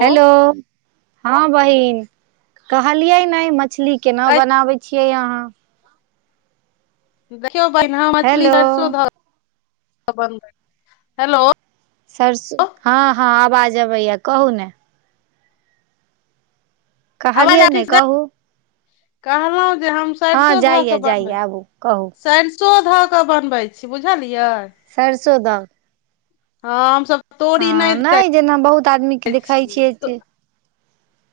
Hello हँ बहिन कहलियै ने मछली केना बनाबै छियै अहाँ देखियौ बहिना मछली हेलो सरिसो ध कऽ बनबै हेलो सरसो हँ हँ आवाज अबैया कहू ने आवाज कहलियै आ ने ठीकसे कहू कहलहुँ जे हम हँ सरिसो धऽ जाइया केऽ बनबै जाइया आबू कहू सरिसो धऽ कऽ बनबैत छी बुझलियै सरसो दऽ हँ हमसभ हँ तोरी नहि जेना बहुत आदमी के देखै छियै जे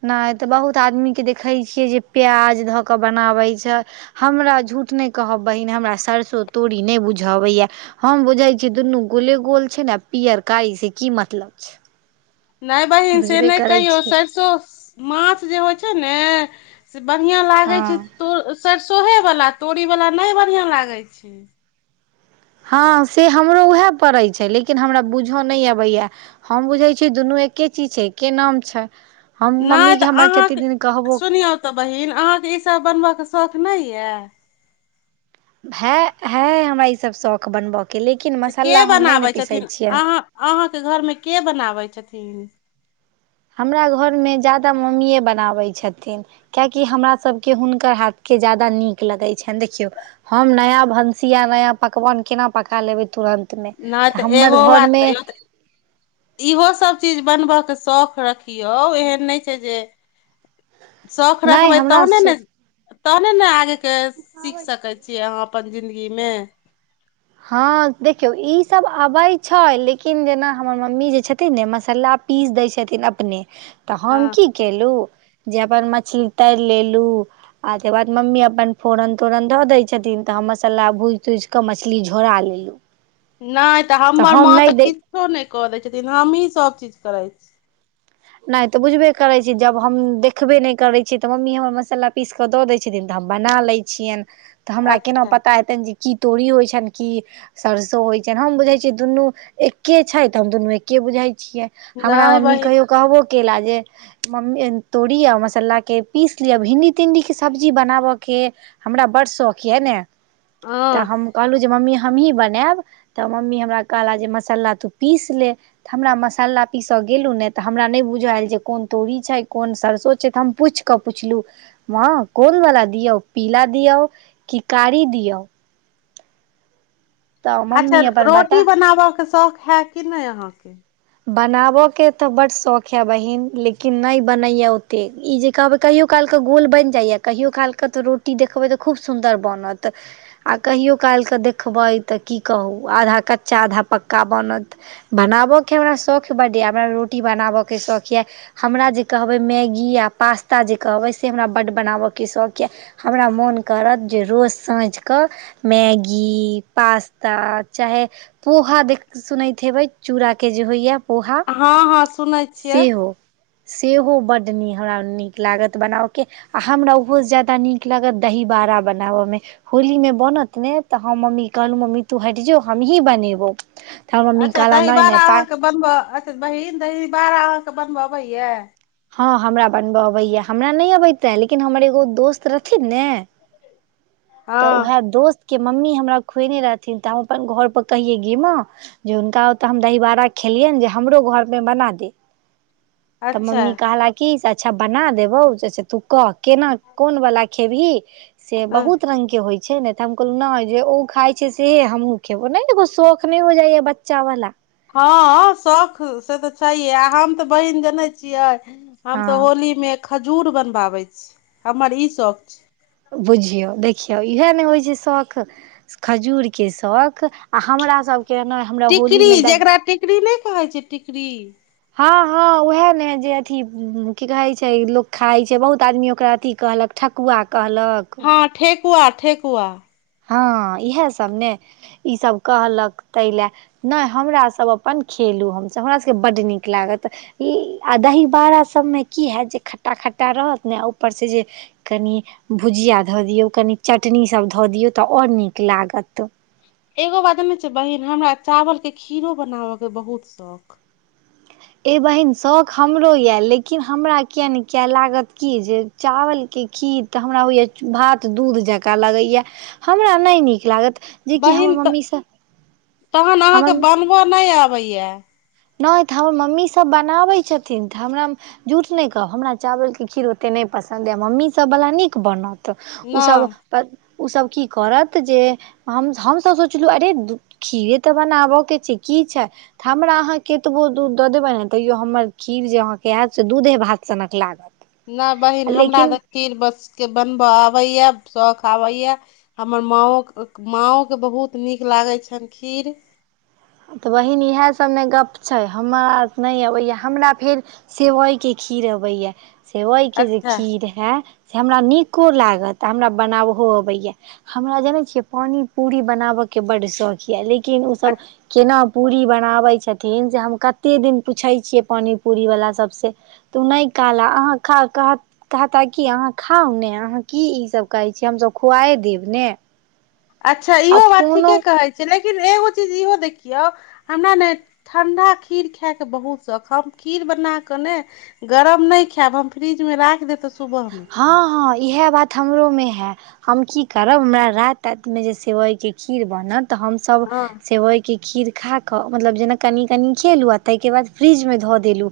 नहि तऽ बहुत आदमी के देखे छियै जे प्याज धऽ के बनाबे छै हमरा झूठ नहि कहब बहीन हमरा सरसो तोरी नहि बुझ अबैए हम बुझै छियै दुनू गोले गोल छै ने पियर कारी से की मतलब छै नहि बहिन से बुझबे नहि करै कहियौ छियै सरिसो माछ जे होइ छै ने से बढ़ियां लागे छै हँ तो सरसोहे वाला तोरी वाला नहि बढ़ियां लागे छै हँ से हमरो उएह पड़ैत छै लेकिन हमरा बुझऽ नहि अबैए हम बुझै छीयै दुनू एके चीज छै एके नाम छै हम नहि मम्मी तऽ के हमर कते अहाँके दिन कहबो सुनियौ तऽ बहिन अहाँके ई सब बनबऽके शौख नहि यऽ हय हय हमरा ईसभ शौक बनबय के लेकिन तऽ के मसाला हम नहि ने बनाबै पीसै छथिन छियै अहाँ अहाँके घरमे के बनाबै छथिन हमरा घर में जादा मम्मीए बनाबै छथिन कियाकि हमरासबके हुनकर हाथके ज्यादा नीक लगैत छनि देखियौ हम नया भनसीया आ नया पकवान केना पका लेबै तुरन्त नहि त एगो बात कहियो इहो सभ चीज बनबयके शौक रखियौ एहन नहि छै जे [unintelligible] शौक नहि रखबै तहने ने हमरा तहने ने आगेके सीख सकैत छियै अहाँ अपन जिंन्दगीमे हँ देखियौ ई सब अबैत छै लेकिन जेना हमर मम्मी जे छथिन ने मसल्ला पीस दै छथिन अपने तऽ हम हँ की केलहुँ जेबर मछली तर लेलू आ तकर बाद मम्मी अपन फोरन तोरन धऽ दय छथिन तऽ हम मसाला भूज तूज कऽ मछली छली झोरा लेलु नहि तऽ हमर माँ तऽ किछो नहि कऽ दैत छथिन हमहीँ सभचीज करैत छी नहि तऽ बुझबे करै छी जब हम देखबे नहि करै छियै तऽ मम्मी हमर मसाला पिस क द दैत छथिन तऽ हम बना लै छियनि तँ हमरा केना अच्छा पता हेतै जे की तोरी होइ छनि की सरसो होइ छ हम बुझे छिय दुनू एके छै त हम दुनू एके बुझाय छियै हमरा नहि मम्मी बहिन कहियो कहबो केला जे मम्मी तोड़िऽ मसालाके पीस लिअ भिणडी तिणडीके सब्जी बनाबयके हमरा बड़ शौक यऽ ने हँ तऽ हम कहलहुँ जे मम्मी हमहीँ बनायब त मम्मी हमरा कहला जे मसाला तू पीस ले तऽ हमरा मसाला पीसय गेलहुँ ने तऽ तऽ हमरा नहि बुझय आयल जे कोन तोरी छै कोन सरसो छै तऽ हम पुछि कऽ पुछलहुँ माँ कोनवला दियौ पीला दियऔ कि कारी दिऔ तऽ अच्छा मम्मी अपन रोटी बता बनाबयके शौक ह कि ने अहाँके बनाबय के त बड शौक ये बहिन लेकिन नहि बनय ओते ई जे कहबे कहियो कालके गोल बनि जाइए कहियो काल के त रोटी देखबै त खूब सुन्दर बनत आ कहियो कालहिकेऽ देखबै तऽ की कहू आधा कच्चा आधा पक्का बनत बनाबय के हमरा शौख बड्ड यऽ हमरा रोटी बनाबय के शौख यऽ हमरा जे कहबै मैगी आ पास्ता जे कहबै से हमरा बड्ड बनाबयके शौक यए हमरा मोन करत जे रोज साँझकेँ मैगी पास्ता चाहे पोहा देख सुनैत हेबै चूड़ा के के जे होइया पोहा हँ हँ सुनै छियै सेहो सेहो बड्ड नीक हमरा नीक लागत बनाबके आ हमरा ओहोसँ ज्यादा नीक लागत दहीबड़ा बनाबयमे होलीमे बनत ने तऽ हम मम्मी कहलहु मम्मी तू हटि जो हमही बनेबौ हमर मम्मी अच्छा कहला नहि नहि दहीबाड़ा पा अहाँके बनबऽ अच्छा बहीन दहीबड़ा अहाँके बनबऽ अबैया हँ हमरा बनबऽ अबैया हमरा नहि अबैते लेकिन हमर एगो दोस्त रहथिन ने तऽ हँ उएह दोस्त के मम्मी हमरा खुएने रहथिन तऽ हम अपन घर पर कहिै गे मा जे हुनका ओतऽ हम दहीबड़ा खेलियै जे हमरो घर मे बना दे तऽ अच्छा मम्मी कहलकि से अच्छा बना देबौा तू कह केना कोन वला खेबही से बहुत रंग के होय छै छै नहि त हम कहलहुँ नहि जे ओ खाइ छै से हमहूँ खेबौ नहि तो शौख नहि हो जाइय बच्चावाला हँ शौख से तऽ छैहे आ हम तऽ बहिन ज नहि छियै हम त हँ होली में खजूर बनबाबै छीये हमर ई शौक छै बुझियौ देखियौ इएह ने होइ छै शौख खजूरके शौख आओर हमरा सभके ने हमरा होली मे दही टिकड़ी नहि कहै छिये टिकड़ी। हँ हँ उएह ने जे अथी की कहैत छै। लोक खाइ छै। बहुत आदमी ओकरा अथि कहलक ठकुआ कहलक। हँ, ठेकुआ ठेकुआ। हँ इएह सभ ने ईसभ कहलक ताहि ले ने हमरा सभ अपन खेलहुँ, हमसभ हमरा सभके बड्ड नीक लागत। आ दही बड़ा सभमे की होइत जे खट्टा खट्टा रहत ने आ ऊपरसँ जे कनि भुजिया धऽ दियौ, कनि चटनीसभ धऽ दियौ तऽ आओर नीक लागत। एगो बात नहि छै बहिन, हमरा चावलके खीर बनाबयके बहुत शौख अछि। एहि बहिन, शौख हमरो यऽ, लेकिन हमरा किए नहि कियऽ लागत की जे चावलके खीर तऽ हमरा होइए भात दूध जेकाँ लगैए। हमरा ने नीक लागत। जेकि बहिन हमर तऽ मम्मी सब तहन अहाँके हमर बनवा नहि आबै यौ नहि तऽ हमर मम्मीसभ बनाबै छथिन। तऽ हमरा झुठ नहि कहब हमरा चावल के खीर ओते ने पसन्द यए मम्मीसभवला नीक बनत तऽ ओसभ नहि ओसभ की करत जे हम हमसभ सोचलहु अरे खीरे तऽ बनाबय के छै। की छैऽ हमरा अहाँ कतबो दूध दऽ देबै ने त हमर खीर जे अहाँके आयत से दूधे भात सनक लागत। नहि बहिन हमरा लेकिन बस खीर बसके बनबय आबैए शौख आबैए हमर माँओ माँओ बहुत नीक लागै छनि खीर त बहीन इएह सभमे गप्प छै। हमरा नहि अबैए हमरा फेर सेवई के खीर अबैय। सेवई के जे अच्छा खीर हैं हमरा नीको लागत आ हमरा बनाबहो अबैय हमरा जनै छियै पानी पूरी बनाबयके बड्ड शौक यए। लेकिन ओसभ जेना पूरी बनाबै छथिन। से हम कते दिन पूछै छियै पानी पूरी वाला सबसँ तू ने कहला अहाँ खा कात कहता कि अहाँ खाउ ने अहाँ की ईसभ कहै छियै। हमसभ खुआए देब ने अच्छा आ इहो बात ठीके फोनो कहै छै। लेकिन एगो चीज इहो देखियौ हमरा ने ठण्ढा खीर खायके बहुत शौख छै खीर बना क ने गरम नहि खायब हम फ्रिज मे राख दे हँ हँ इएह बात हमरोमे हय हम की करब हमरा राति रातिमे जे सेवइके खीर बनत तऽ हम सभ हँ सेवई के खीर खा कऽ मतलब जेना कनि कनि खलहुँ आ ताहिके बाद फ्रिजमे धऽ देलहुँ।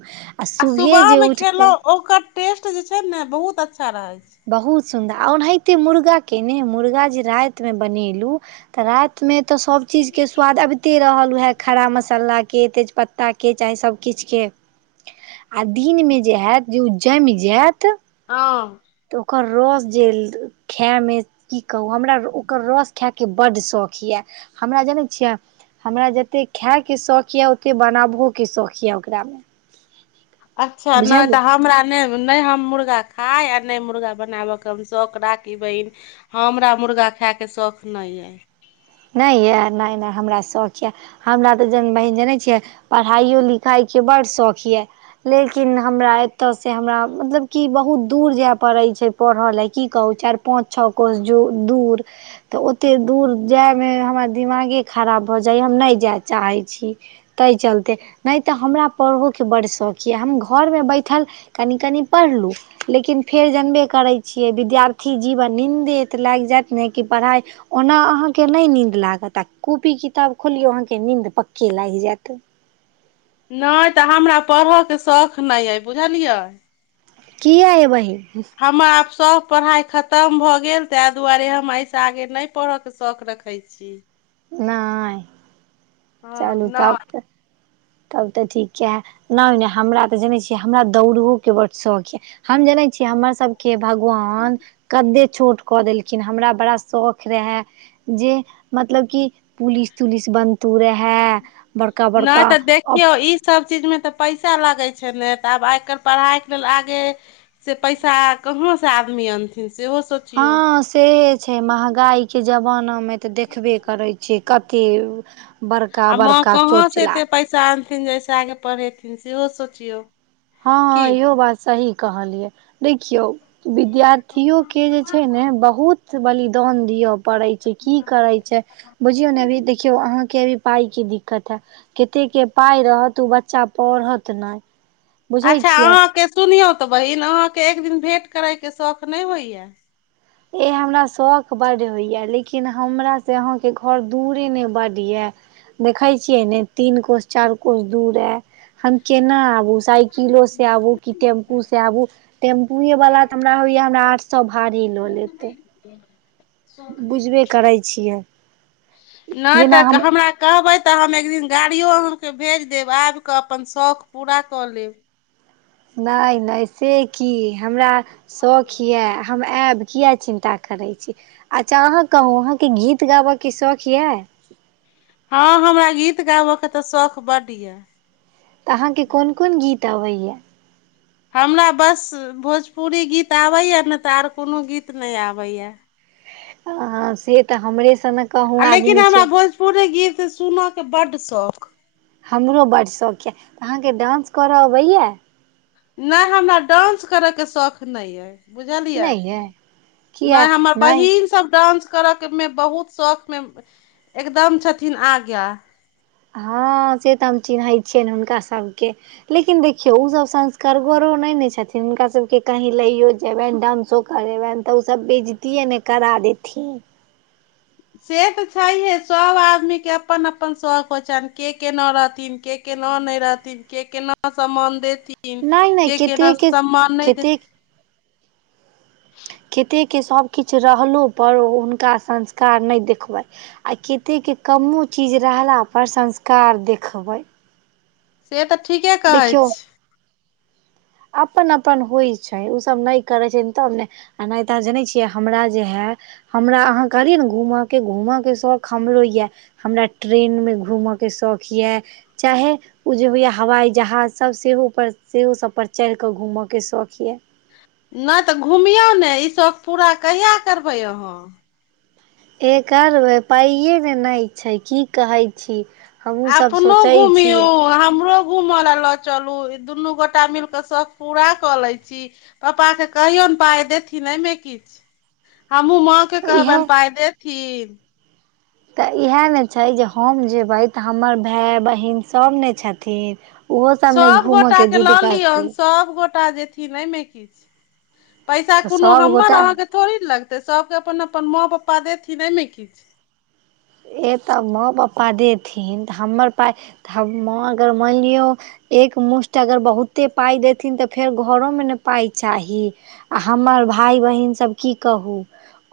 आ सुबहे सुबह जे में उठि खेलो कऽ ओकर टेस्ट जे छै। ने बहुत अच्छा रहे बहुत सुन्दर ओनाहिते मुर्गा केने मुर्गा जे रातिमे बनेलहुँ। तऽ रातिमे तऽ सभ चीजके स्वाद अबी कते रहल उएह खरा मसाला के तेजपत्ता के चाहे सभ किछ के आ दिन मे जे हयत जे उज्जैमे जे हयत हँ तऽ ओकर रस जे खायइमे की कहू हमरा ओकर रस खायके बड्ड शौक यए हमरा जनै छियै। हमरा जतेक खाायके शौख यऽ। ओते बनाबोके शौख यऽ। ओकरामे अच्छा नहि तऽ बुझलियै हमरा ने हम मुर्गा खाए ओर ने मुर्गा बनाब के हम शौक राखी बहिन। हँ हमरा मुर्गा खायके शौख नहि अइ नहि यऽ नहि नहि हमरा शौख यऽ। हमरा त जेन बहीन जनै छियै पढ़ाइओ लिखाइके बड शौक यौ लेकिन हमरा एतसँ हमरा मतलब कि बहुत दूर जाय पड़ै छै। पढ़ लए की कहूँ चार पाँच छःकोस जो दूर त ओते दूर जाइमे हमर दिमागे खराब भऽ जाइए हम नहि जाइ चाहै छी ताहि चलते नहि तऽ हमरा पढ़ोके बड्ड शौक अइ हम घरमे बैठल कानि कानि पढ़लु लेकिन फेर जनबे करै छियै विद्यार्थी जीवन नन्दे तऽ लागि जायत नहि कि पढ़ाइ ओना अहाँके नहि नीन्द लागत आ कॉपी किताब खोलियौ अहाँके नीन्द पक्के लागि जायत नहि तऽ हमरा पढ़यके शौख नहि अइ बुझलियै किआ ए बहीन हमर आब सभ पढ़ाइ खतम भऽ गेल ताहि दुआरे हम एहिसँ आगे नहि पढ़ऽके शौख रख करै छी नहि हँ चालू तब नहि त तब तऽ ठीक य नहि नहि हमरा तऽ जनैत छियै हमरा दौड़ोके बड्ड शौक यए हम जनै छियै हमर सभके भगवान कद्दे छोट कऽ देलखिन हमरा बड़ा शौख रहए जे मतलब कि पुलिस तुलिस बनतू र है बड़का बड़का यौ ई सब चीज मे तऽ पैसा लागै छै ने तऽ आब आइ काल्हि पढ़ाइ के लेल आगे से पैसा कहाँ से आदमी अनथिन सेहो सो हँ से छै महगाई के जमानामे तऽ देखबे करै छियै कते बड़का बड़का चोचला चाहानथिन जैसे आगे पढ़ेथिन सेहो सोचियौ की हँ इहो बात सही कहल य देखियौ विद्यार्थियो के जे छै ने बहुत बलिदान दिय पड़ै छै की करै छै बुझियौ ने अभी देख देखियौ अहाँके अभी पाइके दिक्कत हैत कते के पाय रहत ओ बच्चा पढ़त नहि बुझै अच्छा छियै अहाँके सुनियौ तऽ बहिन अहाँके एक दिन भेँट करैके शौख नहि होइए ए हमरा शौक बड्ड होइए लेकिन हमरासँ अहाँके घर दूरे नहि बड्ड यए देखैत छियै ने तीन कोश चारि कोश दूर अ हम केना आबू साइकिलोसँ आबू कि टेम्पूसँ आबू टेम्पूए वाला तऽ हमरा होइया हमरा आठ सए भारी ललेत ै बुझबे करै छियै [inaudible] नहि जेना तऽ हम हमरा कहबै तऽ हम एक दिन गाड़ियो अहाँके भेज देब आबि कऽ अपन शौक पूरा कऽ लेब नहि नहि से की हमरा शौख यऽ हम आएब किए चिन्ता करै छी अच्छा अहाँ कहू अहाँके गीत गाबऽके शौख यऽ हँ हमरा गीत गाबय के तऽ शौख बड्ड ये तऽ अहाँके कोन कोन गीत अबैया हमरा बस भोजपुरी गीत आबैए नहि तऽ आर कोनो गीत नहि आबैए आ से तऽ हमरे स ने आ लेकिन हमरा भोजपुरी गीत सुनयके बड्ड शौक हमरो बड्ड शौक यऽ तऽ अहाँके डा्स करऽ अबैया नहि हमरा डान्स करयके शौख नहि अइ बुझलियै नहि यै किया नहि हमर नहि बहिन सब डानंस करऽ के मे बहुत शौख मे एकदम छथिन आगा हँ से तऽ हम चिन्हैत छियनि हुनका सभके लेकिन देखियो ओसभ संस्कार गोरो नहि ने छथिन हुनका सबके कहीं लैयो जेबनि डानंसो करेबनि तऽ ओसभ बेजतिये ने करा देथिन से तऽ छैहे सभ आदमी के अपन अपन शौक हो छन के केना रहथिन के केना नहि रहथिन के केना सम्मान देथिन नहि नहि के केना कतेके सम्मान नहि कतेक देथिन केतेके सबकिछु रहलो पर हुनका संस्कार नहि देखबै आ कतेक कम्मो चीज रहलाप संस्कार देखबै से तऽ ठीके कहै देखियौ छै अपन अपन होइ छै इसभ नहि करै छै तब ने आ नहि तऽ जनैत छियै हमरा जे हए हमरा अहाँ कहलियै ने घूम के घूमय के शौख हमरो यए हमरा ट्रेन मे घूमय के शौक यए चाहे ओ जे होइया हवा जहाज सब सेहो पर सेहो सब पर चढिकऽ घूमऽ के शौख ये नहि तऽ घुमियौ ने ई शौक पूरा कहिया करबै अहाँ ए करबै पाइे ने नहि छै की कहै छी हमहूँसभ अपनो सोचै छी घुमियौ हमरो घूम ले ला चलु दुनू गोटा मिल के शौख पूरा कऽ लै छी पापा के कहियो ने पाइ देथिन एहिमे की छै हमूँ माँ के इएह कहबनि पाय देथिन तऽ इएह ने छै जे हम जेबै तऽ हमर भाय बहिन सभ ने छथिन ओहो सब ने घूमऽ सभगोटा के जिद लऽ लियौन करथिन सभगोटा जेथिन एहिमे कि छै पैसा तऽ कोनो सब हमर गोटा अहाँके थोड़े ने लगतै सभके अपन अपन माँ पप्पा देथिन एहिमे कि छै ए तऽ माँ पप्पा देथिन तऽ हमर पाइ तऽ हम माँ अगर मानि लिय एक मुष्ठ अगर बहुते पाइ देथिन तऽ फेर घरोमे ने पाइ चाही आ हमर भाय बहिन सभ की कहू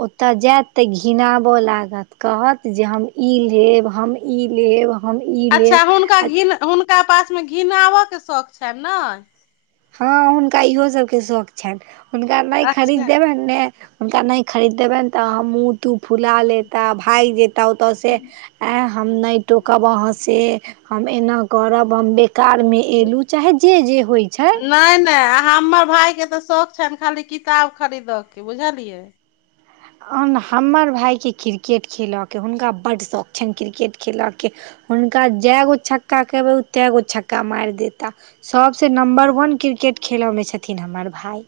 ओतऽ जायत तऽ घिनाबऽ लागत कहत जे हम ई लेब हम ई लेब हम ई अच्छा लेब हुनका आ घिन हुनका पासमे घिनाबऽके शौख छनि ने हँ हुनका इहो सब के शौख छनि हुनका नहि खरीद अच्छा देबनि ने हुनका नहि खरीद देबनि ने तऽ हमूँह तू फुला लेता भागि जेता ओतऽ से आ हम नहि टोकव अहाँ से हम एना करब हम बेकारमे अयलहुँ चाहे जे जे होइ छै नहि नहि आ हमर भााय के तऽ शौख छनि खाली किताब खरीदऽ के बुझलियै ओहन हमर भायके क्रिकेट खेलयके हुनका बड्ड शौक छनि क्रिकेट खेलयके हुनका जै गो छक्का कहबै ओ ते गो छक्का मारि देता सभसँ नम्बर वन क्रिकेट खेलयमे छथिन हमर भाय